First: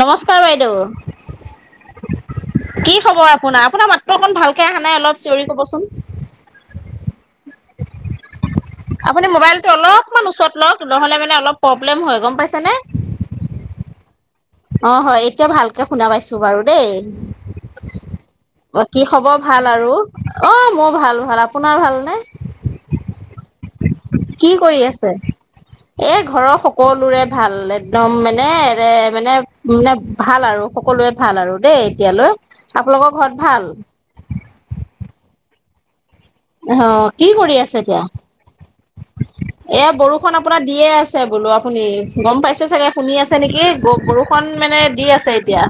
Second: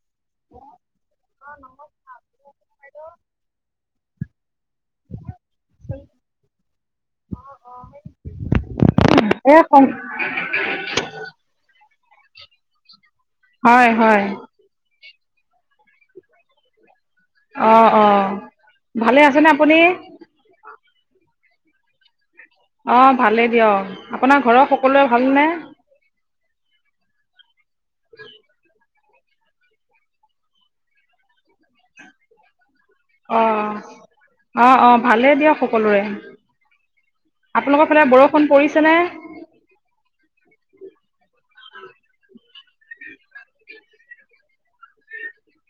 নমস্কাৰ বাইদেউ। কি খবৰ আপোনাৰ? আপোনাৰ মাতটো অকণ ভালকে অহা নাই অলপ চিঞৰি কবচোন। অ' অ' সেই আপুনি মোবাইলটো অলপমান ওচৰত লওঁক, নহ'লে মানে অলপ প্ৰব্লেম হয় গম পাইছেনে। হয় হয়। অঁ হয় এতিয়া ভালকৈ শুনা পাইছোঁ বাৰু দেই। অ অ অ' কি ভালে খবৰ আছেনে ভাল আপুনি আৰু? অ' মই ভাল ভাল, আপোনাৰ ভালনে? অ' ভালে দিয়ক। আপোনাৰ কি ঘৰৰ কৰি আছে? সকলোৰে ভালনে এই ঘৰৰ সকলোৰে ভাল। একদম মানেৰে মানে মানে ভাল আৰু সকলোৱে ভাল আৰু দেই এতিয়ালৈ। আপোনালোকৰ ঘৰত ভাল অ' অ' অ' ভালেই দিয়ক সকলোৰে। অ' কি কৰি আছে আপোনালোকৰ এতিয়া? ফালে বৰষুণ পৰিছেনে এয়া বৰষুণ আপোনাৰ দিয়ে আছে, বোলো আপুনি গ'ম পাইছে চাগে শুনি আছে নেকি বৰষুণ মানে দি আছে। তিয়া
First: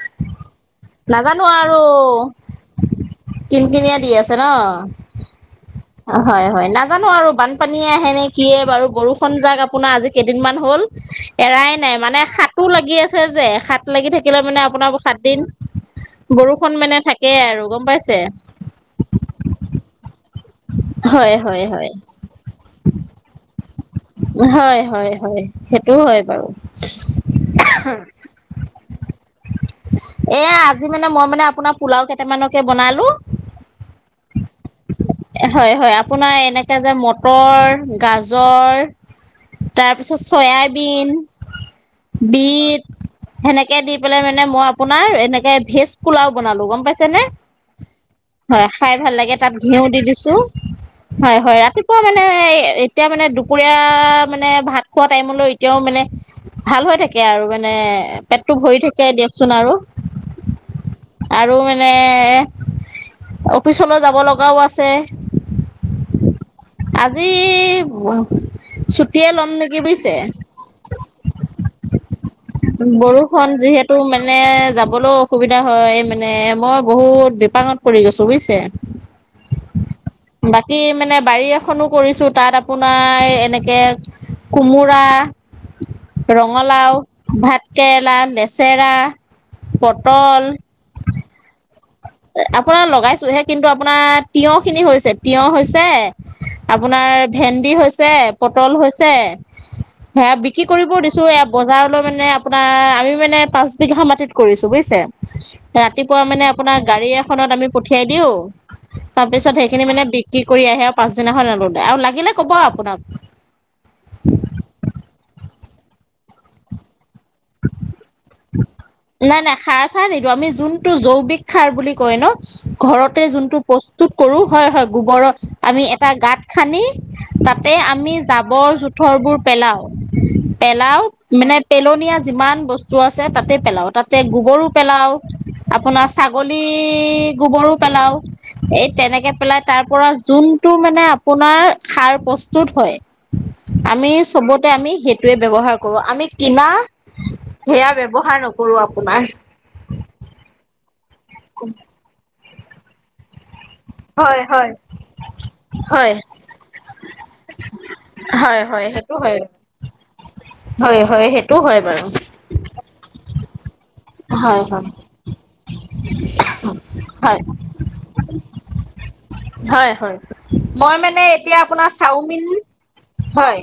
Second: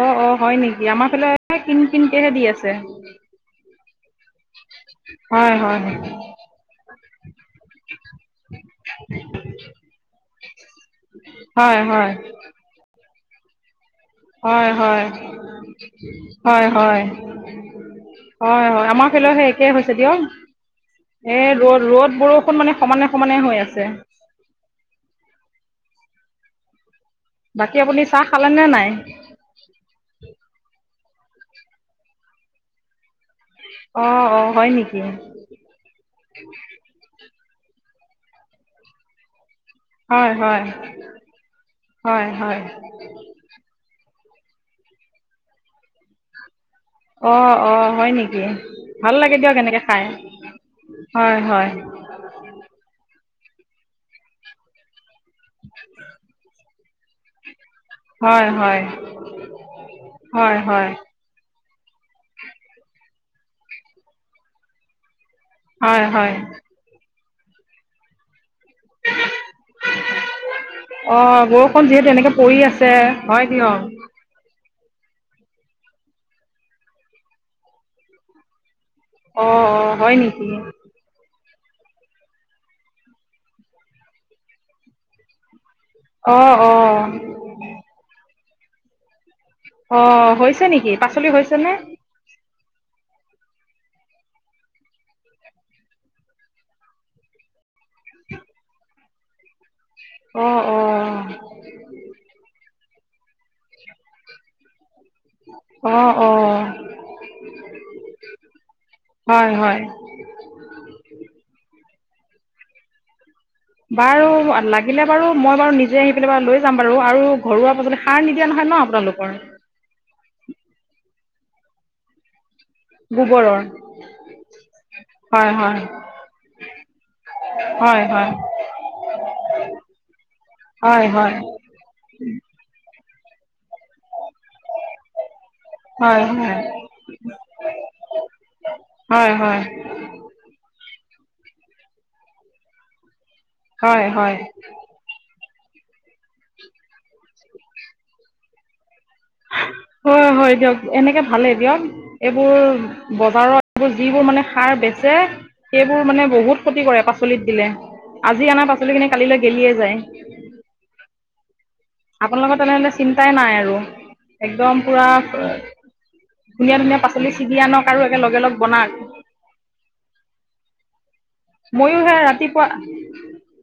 অ' অ' হয় নেকি আমাৰ ফালে আৰু কিন কিনকেহে দি আছে। কিন কিনিয়া দি আছে ন। হয় হয় হয় হয় নাজানো আৰু বানপানীয়ে আহে নে কি বাৰু বৰষুন যাক আপোনাৰ আজি কেইদিনমান হ'ল এৰাই হয় নাই হয় মানে সাতো লাগি আছে। ছে যে হাত লাগি থাকিলে মানে হয় আপোনাৰ হয় সাত দিন, হয় বৰষুণ মানে হয় থাকে আৰু গম পাইছেই। হয় হয় আমাৰ ফেৰ সেই একেই হৈছে দিয়ক। হয় এ হয় ৰ'দ হয় ৰ'দ বৰষুণ মানে সমানে সমানে হৈ আছে। হয় হয় হয় সেইটো হয় বাৰু। বাকী আপুনি চাহ খালে নে নাই? এয়া আজি মান মানে আপোনাৰ পোলাও কেইটামকে বনালোঁ। অ অ হয় নেকি হয় হয় আপোনাৰ এনেকে যে মটৰ, গাজৰ তাৰপিছত হয় হয় চয়াবিন হয় হয় বিট সেনেকে দি পেলাই মানে মই আপোনাৰ এ ভেজ পোলাও বনালো। পাইছেনে? অঁ অঁ হয় নেকি হয় খাই ভাল লাগে তাত দিয়ক এনেকে ঘিউ দি খাই দিছো। হয় হয় ৰাতিপুৱা মানে এতিয়া মানে দুপৰীয়া মানে ভাত খোৱা টাইমলৈ এতিয়াও মানে, ভাল হৈ থাকে আৰু মানে। মানে হয় পেটতো ভৰি হয় থাকে দিয়ক চোন আৰু, হয় হয় আৰু ম, অফিচলৈ যাব লগাও আছে। হয় হয়। আজি চুটে ল'ম নেকি বুজিছে। অঁ বৰষুণ যিহেতু এনেকে পৰি আছে হয় বৰষুণ দিয়ক যিহেতু মানে যাব ক'লেও অসুবিধা হয় মানে মই বহুত বিপাঙত পৰি গৈছো বুজিছে। অঁ অঁ হয় নেকি বাকী মানে বাৰী খনি কৰিছো তাত আপোনাৰ এনেকে কোমোৰা অঁ ৰঙালাও, অঁ ভাতকেৰেলা, নেচেৰা অ' হৈছে নেকি পাচলি হৈছে নে? আপোনাৰ লগাইছোহে কিন্তু আপোনাৰ তিয়হ খিনি হৈছে, তিঁয়হ হৈছে আপোনাৰ ভেন্দি হৈছে, পটল হৈছে। সে অঁ বিক্ৰী কৰিব অঁ দিছো এ বজাৰলৈ মানে আপোনাৰ আমি মানে পাঁচ বিঘা মাটিত কৰিছো বুজিছে, অঁ ৰাতিপুৱা অঁ মানে আপোনাক গাড়ী এখনত আমি পঠিয়াই দিওঁ হয় তাৰপিছত হয় সেইখিনি মানে বিক্ৰী কৰি আহে আৰু পাছদিনাখন নলো আৰু লাগিলে কব আপোনাক। বাৰু লাগিলে বাৰু মই বাৰু নিজে আহি পেলাই বাৰু লৈ যাম বাৰু আৰু ঘৰুৱা পাাজলি সাৰ নিদিয়া নহয় ন আপোনালোকৰ? নাই খাৰ বুলি কয় ন? ঘৰতে গোবৰৰ যোনটো প্ৰস্তুত কৰো হয় হয় গোবৰত হয় হয় আমি এটা গত খান্দি তাতে হয় আমি হয় জাবৰ জোথৰ বোৰ পেলাও, পেলাও হয় হয় মানে পেলনি কিমান বস্তু আছে তাতে পেলাও তাতে গোবৰো পেলাও। আপোনাৰ হয় ছাগলী হয় গোবৰো পেলাও। এই তেনেকে হয় হয় পেলাই তাৰ পৰা যোনটো মানে আপোনাৰ সাৰ প্ৰস্তুত হয়, হয় আমি হয় চবতে আমি সেইটোৱে ব্যৱহাৰ কৰো আমি কিনা, সেয়া ব্যৱহাৰ নকৰো আপোনাৰ। হয় হয় দিয়ক এনেকে ভালেই দিয়ক, এইবোৰ ব বজাৰত যিবোৰ হয় মানে হয় সাৰ বেচে, সেইবোৰ হয় মানে বহুত ক্ষতি কৰে পাচলিত দিলে। আজি হয় আনা হয় পাচলি খিনি সেইটো হয় কালিলৈ গেলিয়ে যায়। হয় হয় সেইটো হয় বাৰু। আপোনালোকৰ তেনেহ'লে চিন্তাই নাই আৰু, হয় একদম হয় পুৰা ধুনীয়া ধুনীয়া পাচলি হয় ছিগি আনক আৰু একে লগালগ বনাক। হয় হয় মই মানে এতিয়া আপোনাৰ ময়ো সেই চাওমিন, ৰাতিপুৱা হয়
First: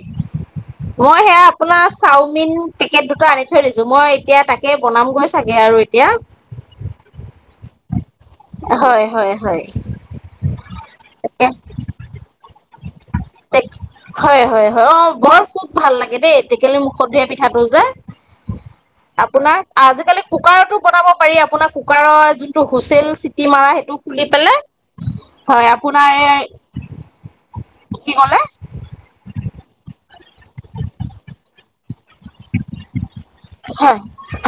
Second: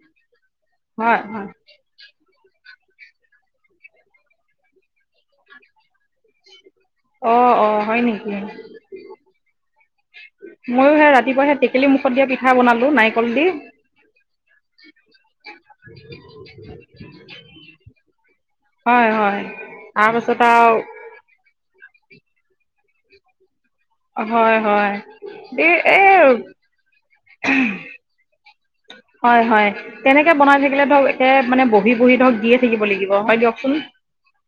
মই হয় সেয়া হয় আপোনাৰ চাওমিন পেকেট দুটা আনি থৈ দিছোঁ মই এতিয়া তাকে বনামগৈ চাগে আৰু এতিয়া। অ' অ' হয় নেকি? হয় হয় হয়। ময়ো সেই ৰাতিপুৱা সেই টেকেলি মুখত দিয়া পিঠা বনালো নাৰি হয় হয় হয় অ' বৰ খুব ভাল লাগে দেই টেকেলি মুখত দিয়া পিঠাটো যে। হয় হয় আপোনাক আজিকালি তাৰপাছত কুকাৰতো বনাব পাৰি আপোনাক কুকাৰৰ যোনটো হুইচেল চিটি মৰা স হয় হয়, এ আপোনাৰ কি ক'লে? হয় হয় তেনেকে বনাই থাকিলে ধৰক এতে মানে বহি বহি ধৰক দিয়ে থাকিব লাগিব। হয় দিয়কচোন, হয়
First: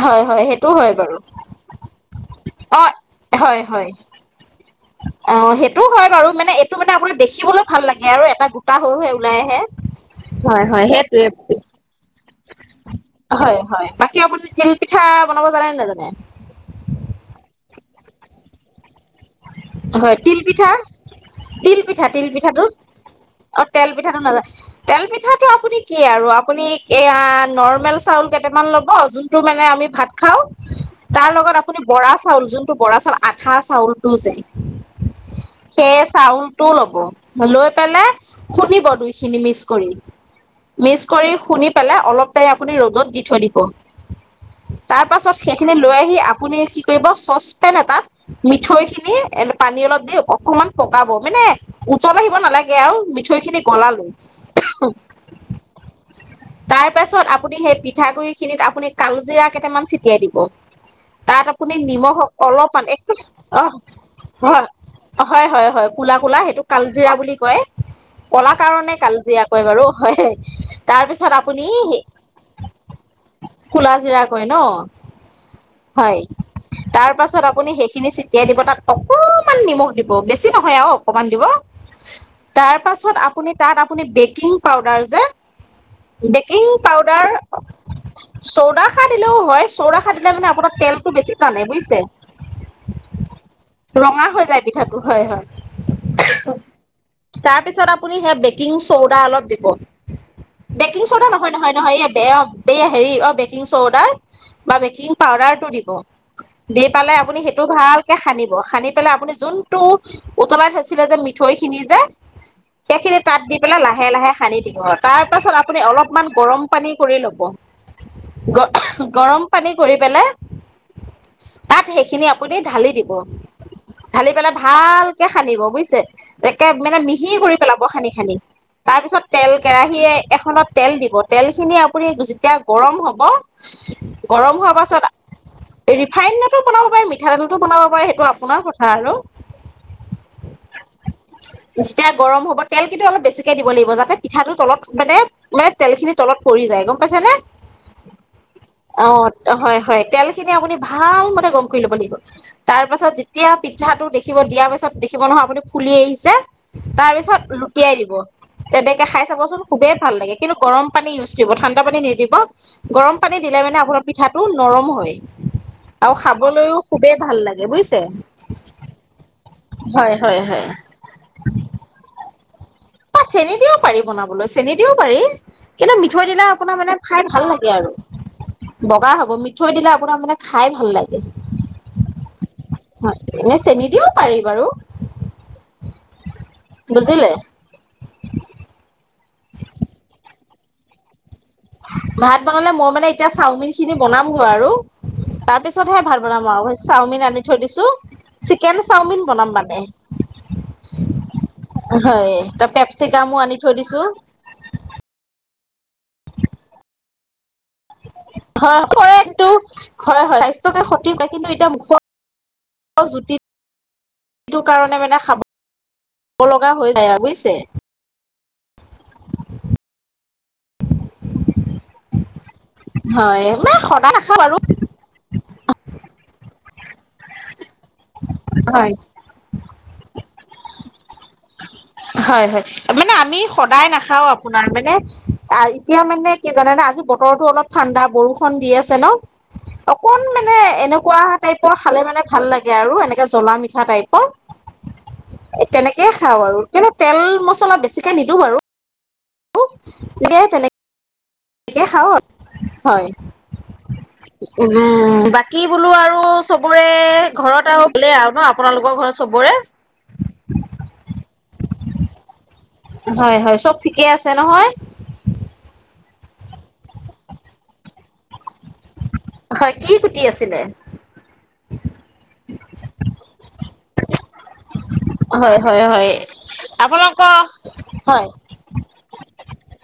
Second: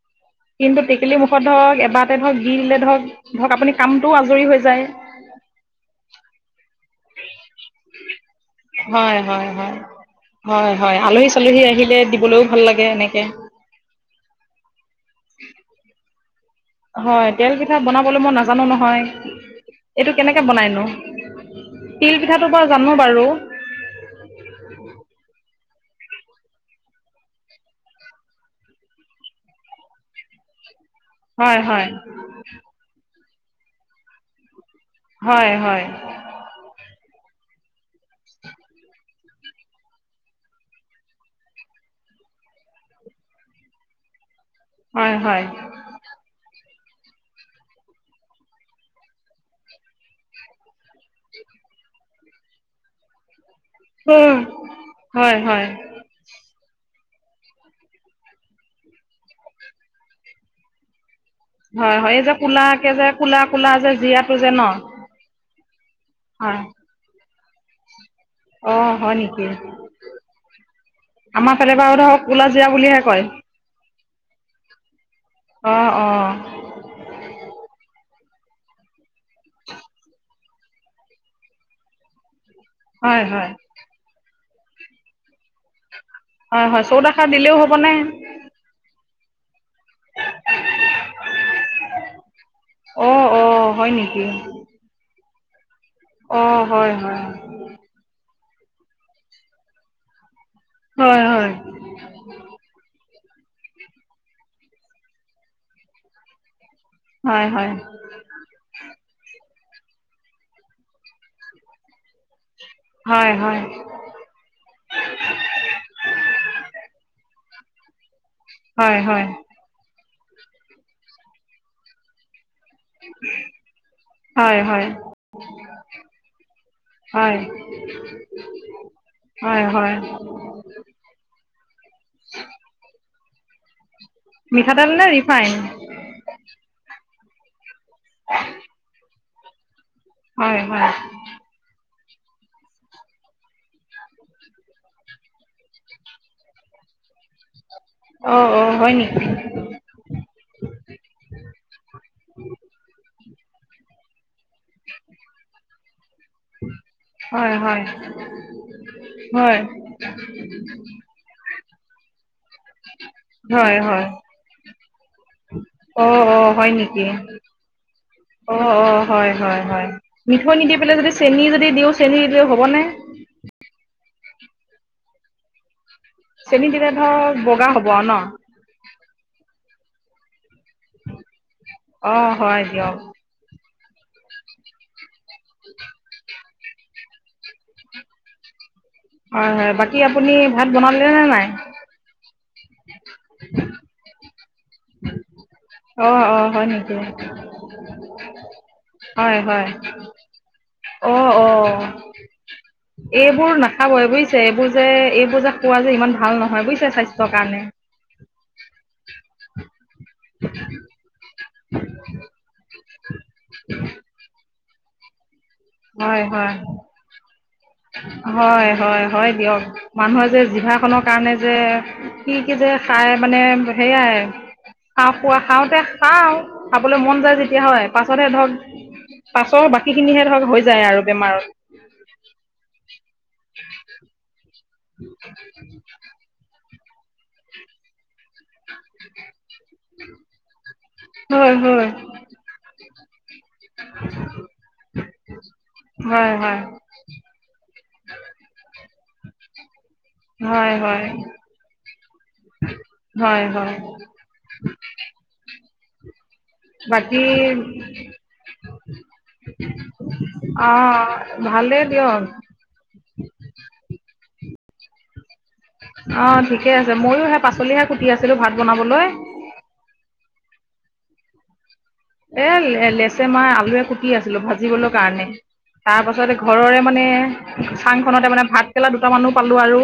হয় হয় সেইটো কিন্তু হয় বাৰু টেকেলি মুখত ধৰক এবাৰ ধৰক দি দিলে অ ধৰক ধৰক হয় আপুনি হয় কামটোও আজৰি হৈ যায়। অ' সেইটোও হয় বাৰু মানে এইটো মানে আপোনাক দেখিবলৈ ভাল লাগে আৰু এটা গোটা হৈ হৈ হয় ওলাই হয় আহ। হয় হয় হয় আলহী চালহী আহিলে দিবলৈও ভাল লাগে এনেকে। হয় হয় বাকী আপুনি তিল পিঠা বনাব জানে নে নাজানে? হয় তেল পিঠা বনাবলৈ মই নাজানো নহয়। এইটো হয় তিল কেনেকে পিঠা, বনাইনো তিল পিঠা তিল পিঠাটো? বাৰু জানো বাৰু অ' তেল পিঠাটো নাজানে তেল পিঠাটো আপুনি কি আৰু আপুনি এয়া নৰ্মেল চাউল কেইটামান ল'ব যোনটো মানে আমি ভাত খাওঁ। তাৰ লগত হয় আপুনি হয় বৰা চাউল যোনটো বৰা চাউল আঠা চাউলটো যে। হয় হয় সেই চাউলটোও ল'ব। লৈ পেলাই খুনিব দুইখিনি মিচ কৰি। মিচ কৰি শুনি পেলাই অলপ টাইম আপুনি ৰ'দত দি থৈ দিব। তাৰ হয় পাছত হয় সেইখিনি লৈ আহি আপুনি কি কৰিব চচপেন এটাত মিঠৈ খিনি এ পানী অলপ দি অকমান পকাব মানে উতল আহিব নালাগে আৰু মিঠৈ খিনি কলালৈ, হয় হয় হয় তাই পাছত সেই পিঠাগুড়িখিনিত আপুনি কালজিৰা কেইটামান চটিয়াই দিব। তাত আপুনি হয় হয় নিমখ এই অক অলপমান এক টো খুজে ন? হয় হয় হয় কুলা কুলা হয় সেইটো কালজিৰা বুলি কয়। ক'লা কাৰণে অ' হয় কালজীয়া নেকি কয় বাৰু হয়। তাৰ পিছত আমাৰ আপুনি ফালে বাৰু ধৰক কুলাজিৰা বুলিহে কয়। কোলা জিৰা। কয় ন? অ' অ' হয়, তাৰপিছত আপুনি সেইখিনি চেটিয়াই দিব তাত অকমান নিমখ দিব বেছি নহয়, আৰু অকমান দিব। তাৰ পাছত হয় হয় আপুনি তাত আপুনি বেকিং পাউদাৰ যে বেকিং হয় হয় পাউদাৰ, চৌদাখাৰ দিলেও হ'বনে চৌডা খা দিলেও হয় চৌৰাখা দিলে মানে আপোনাৰ তেলতটো বেছি টানে বুজিছে? অ' অ' হয় নেকি পিঠা হয় হয়, অ' হয় হয় তাৰপিছত আপুনি সে বেকিং চৌদা অলপ দিব, বেকিং হয় চৌদা নহয় হয় নহয় নহয় এই বেয়া বেয়া হেৰি অ' বেকিং চৌদা, বা বেকিং পাউডাৰটো দিব। দি পালে আপুনি হয় সেইটো হয় ভালকে খান্িব খানি পেলাই আপুনি যোনটো উতলাতৈছিলে যে মিঠৈ খিনি যে। সেইখিনি হয় তাত দি হয় পেলাই লাহে লাহে সানি থাকিব তাৰ পাছত আপুনি অলপমান গৰম পানী কৰি ল'ব। হয় হয় গৰম পানী কৰি পেলাই, তাত সেইখিনি আপুনি ঢালি দিব। ঢালি পেলাই হয় হয় ভালকে খান্িব বুজিছে একে মানে মিহি হয় কৰি পেলাব খান্ি খান্ি। তাৰ পিছত তেল হয় হয় কেৰাহি এখনত তেল দিব তেল খিনি আপুনি যেতিয়া গৰম হব। মিঠাতেল নে ৰিফাইন? ৰিফাইনড দাতো বনাব পাৰে মিঠাতেলতো বনাব পাৰে সেইটো আপোনাৰ কথা আৰু। হয়। যেতিয়া গৰম হ'ব তেল কিন্তু অলপ বেছিকে দিব লাগিব যাতে পিঠাটো তলত মানে মানে তেল খিনি তলত পৰি যায়। গম পাইছ নে? অ'। অ' হয় নেকি অ' হয় হয় তেল খিনি আপুনি ভাল মতে গম কৰি ল'ব লাগিব তাৰ পাছত এতিয়া পি্াটো দেখিব দিয়াৰ পিছত দেখিব নহয় আপুনি ফুলিয় আহিছে তাৰ পিছত হয় হয় লুটিয়াই দিব। তেনেকে খাই হয় চাবচোন খুবেই ভাল লাগে কিন্তু গৰম পানী ইউজ কৰিব ঠাণ্ডা পানী নিদিব। গৰম পানী দিলে হয় মানে আপোনাৰ হয় পিঠাটো নৰম হয়। আৰু অ' অ' হয় খাবলৈও নেকি খুবেই ভাল লাগে বুজিছে? অ' অ' হয় হয় হয় হয় মিঠৈ হয় নিদি পেলাই যদি চেনি যদি দিওঁ চেনিী দিল হ'ব নে? বা চেনি দিও পাৰি বনাবলৈ চেনি দিও পাৰি। কিন্তু মিঠৈ দিলে চেনি আপোনাৰ মানে ধৰ খাই ভাল বগা লাগে হ'ব আৰু, ন বগা হ'ব মিঠৈ দিলে আপোনাৰ মানে খাই ভাল লাগে, অ হয় দিয়ক এনে চেনী কিয় পাৰি বাৰু? বুজিলে? হয় হয় বাকী আপুনি ভাত বনালে নে নাই? ভাত বনালে মই মানে এতিয়া চাওমিন খিনি বনামগৈ আৰু তাৰ তাৰপিছতহে অ ভাল অ বনাম হয় আৰু নেকি চাওমিন আনি থৈ দিছো, চিকেন চাওমিন হয় বনাম হয় মানে। অ' অ' হয় ত পেপচিকামো আনি এইবোৰ থৈ দিছো নাখাবই বুজিছে এইবোৰ যে এইবোৰ যে পোৱা যে ইমান ভাল নহয় বুজিছে স্বাস্থ্যৰ কাৰণে। হয় সৰেটো হয় হয় স্বাস্থ্যয়কে ক্ষতি কিন্তু এতিয়া মুখোৱা, জুতি। [unintelligible] সেইটো কাৰণে মানে খাব হয় হয়। লগা হৈ যায় আৰু বুজিছে হয় হয় হয় দিয়ক মানুহে যে জিভাখনৰ কাৰণে যে কি কি যে খাই মানে হয় সদায় সেয়াই, নাখাওঁ বাৰু কফ খাওঁতে খাওঁ, খাবলৈ মন যায় যেতিয়া হয়। পাছতহে ধৰক, হয় পাছৰ বাকী খিনিহে ধৰক হৈ যায় আৰু বেমাৰত। হয় হয় মানে আমি সদায় নাখাও আপোনাৰ মানে এতিয়া মানে কি জানে জ বতৰতো অল ঠণ্া বৰষ দি আছে ন, অকন মানে এনেকুৱা হয় টাইপৰ হয় খালে মানে ভাল লাগে। আৰু এনেকে জলা মিঠা টাইপৰ, তেনেকেই খাওঁ আৰু। হয় কি তেল মছলা বেছিকৈ নিদিওঁ বাৰু। হয় হয়। ে খাও, হয় উ বাকী বোলো আৰু চবোৰে বাকী ঘৰত আৰু হলে আৰু ন আপোনালোকৰ ঘৰত চবৰে? অ ভালেই দিয়ক। হয় হয় চব ঠিকে আছে নহয়? অ' ঠিকে আছে ময়ো সেই পাচলিহে কুটি আছিলো ভাত বনাবলৈ। হয় কি কুটি আছিলে? এ লেচেমাই আলুৱে কুটি আছিলোঁ ভাত জিব কাৰণে, হয় হয় হয় তাৰপাছতে ঘৰৰে মানে আপোনালোকৰ হয় চাংখনতে মানে ভাত পেলা দুটা মানুহ পালো আৰু,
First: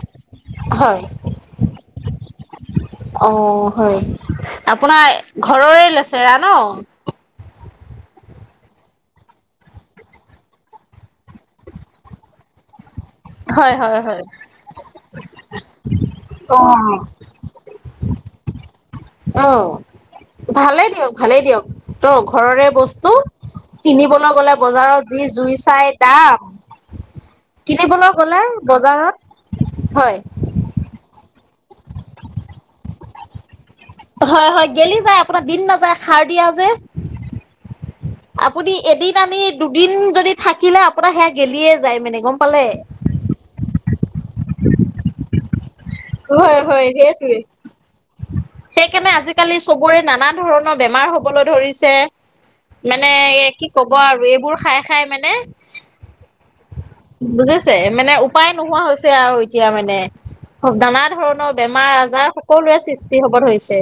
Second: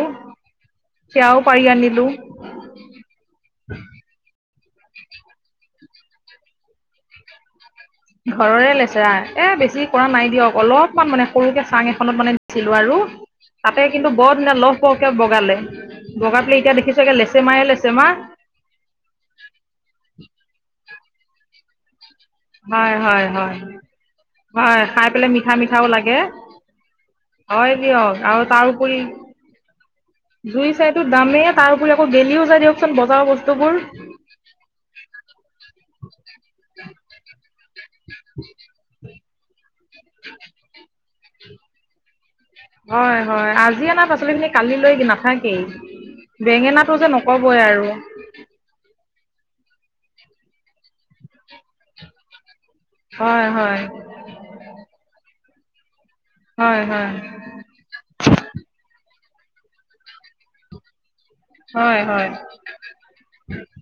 হয় সেয়াও পাৰি আনিলো। অ' হয় আপোনাৰ ঘৰৰে লেচৰা ন? ঘৰৰে লেচেৰা এ বেছি কৰা নাই দিয়ক অলপমান মানে সৰুকে চাং এখনত মানে দিছিলো আৰু। হয় তাতে হয় কিন্তু হয় বৰ দিনা লহ বহকে বগালে, বগা অ পেলাই এতিয়া দেখিছগে লেচেমাহে লেচেমা। আহ ভালেই দিয়ক ভালেই দিয়ক তই ঘৰৰে হয় বস্তু। হয় হয় কিনিবলৈ গ'লে হয় খাই বজাৰত পেলাই যি মিঠা জুই মিঠাও চাই লাগে দাম। হয় কিনিবলৈ দিয়ক আৰু গ'লে তাৰউপৰি বজাৰত, হয়। টো দামেই তাৰ উপৰি আকৌ গেলিও যায় দিয়কচোন বজাৰৰ বস্তুবোৰ। হয়, হয়, গেলি যায়। আপোনাৰ দিন নাযায় খাৰ দিয়া যে। আপুনি এদিন আনি দুদিন যদি থাকিলে, আপোনাৰ সেয়া গেলিয়ে যায় মানে গম পালে হয়, হয়। আজি আ নাৰ পাচলি খিনি কালিলৈ নাথাকে। সেই হয় হয় বেঙেনাটো যে সেইটোৱে নকবই আৰু। সেইকাৰণে আজিকালি চবৰে নানা ধৰণৰ বেমাৰ হ'বলৈ ধৰিছে। মানে হয় কি হয় ক'ব আৰু এইবোৰ খাই খাই মানে হয় হয় বুজিছে মানে উপায় নোহোৱা হৈছে। আৰু এতিয়া মানে, নানা ধৰণৰ বেমাৰ হয় হয় আজাৰ সকলো সৃষ্টি হ'ব ধৰিছে।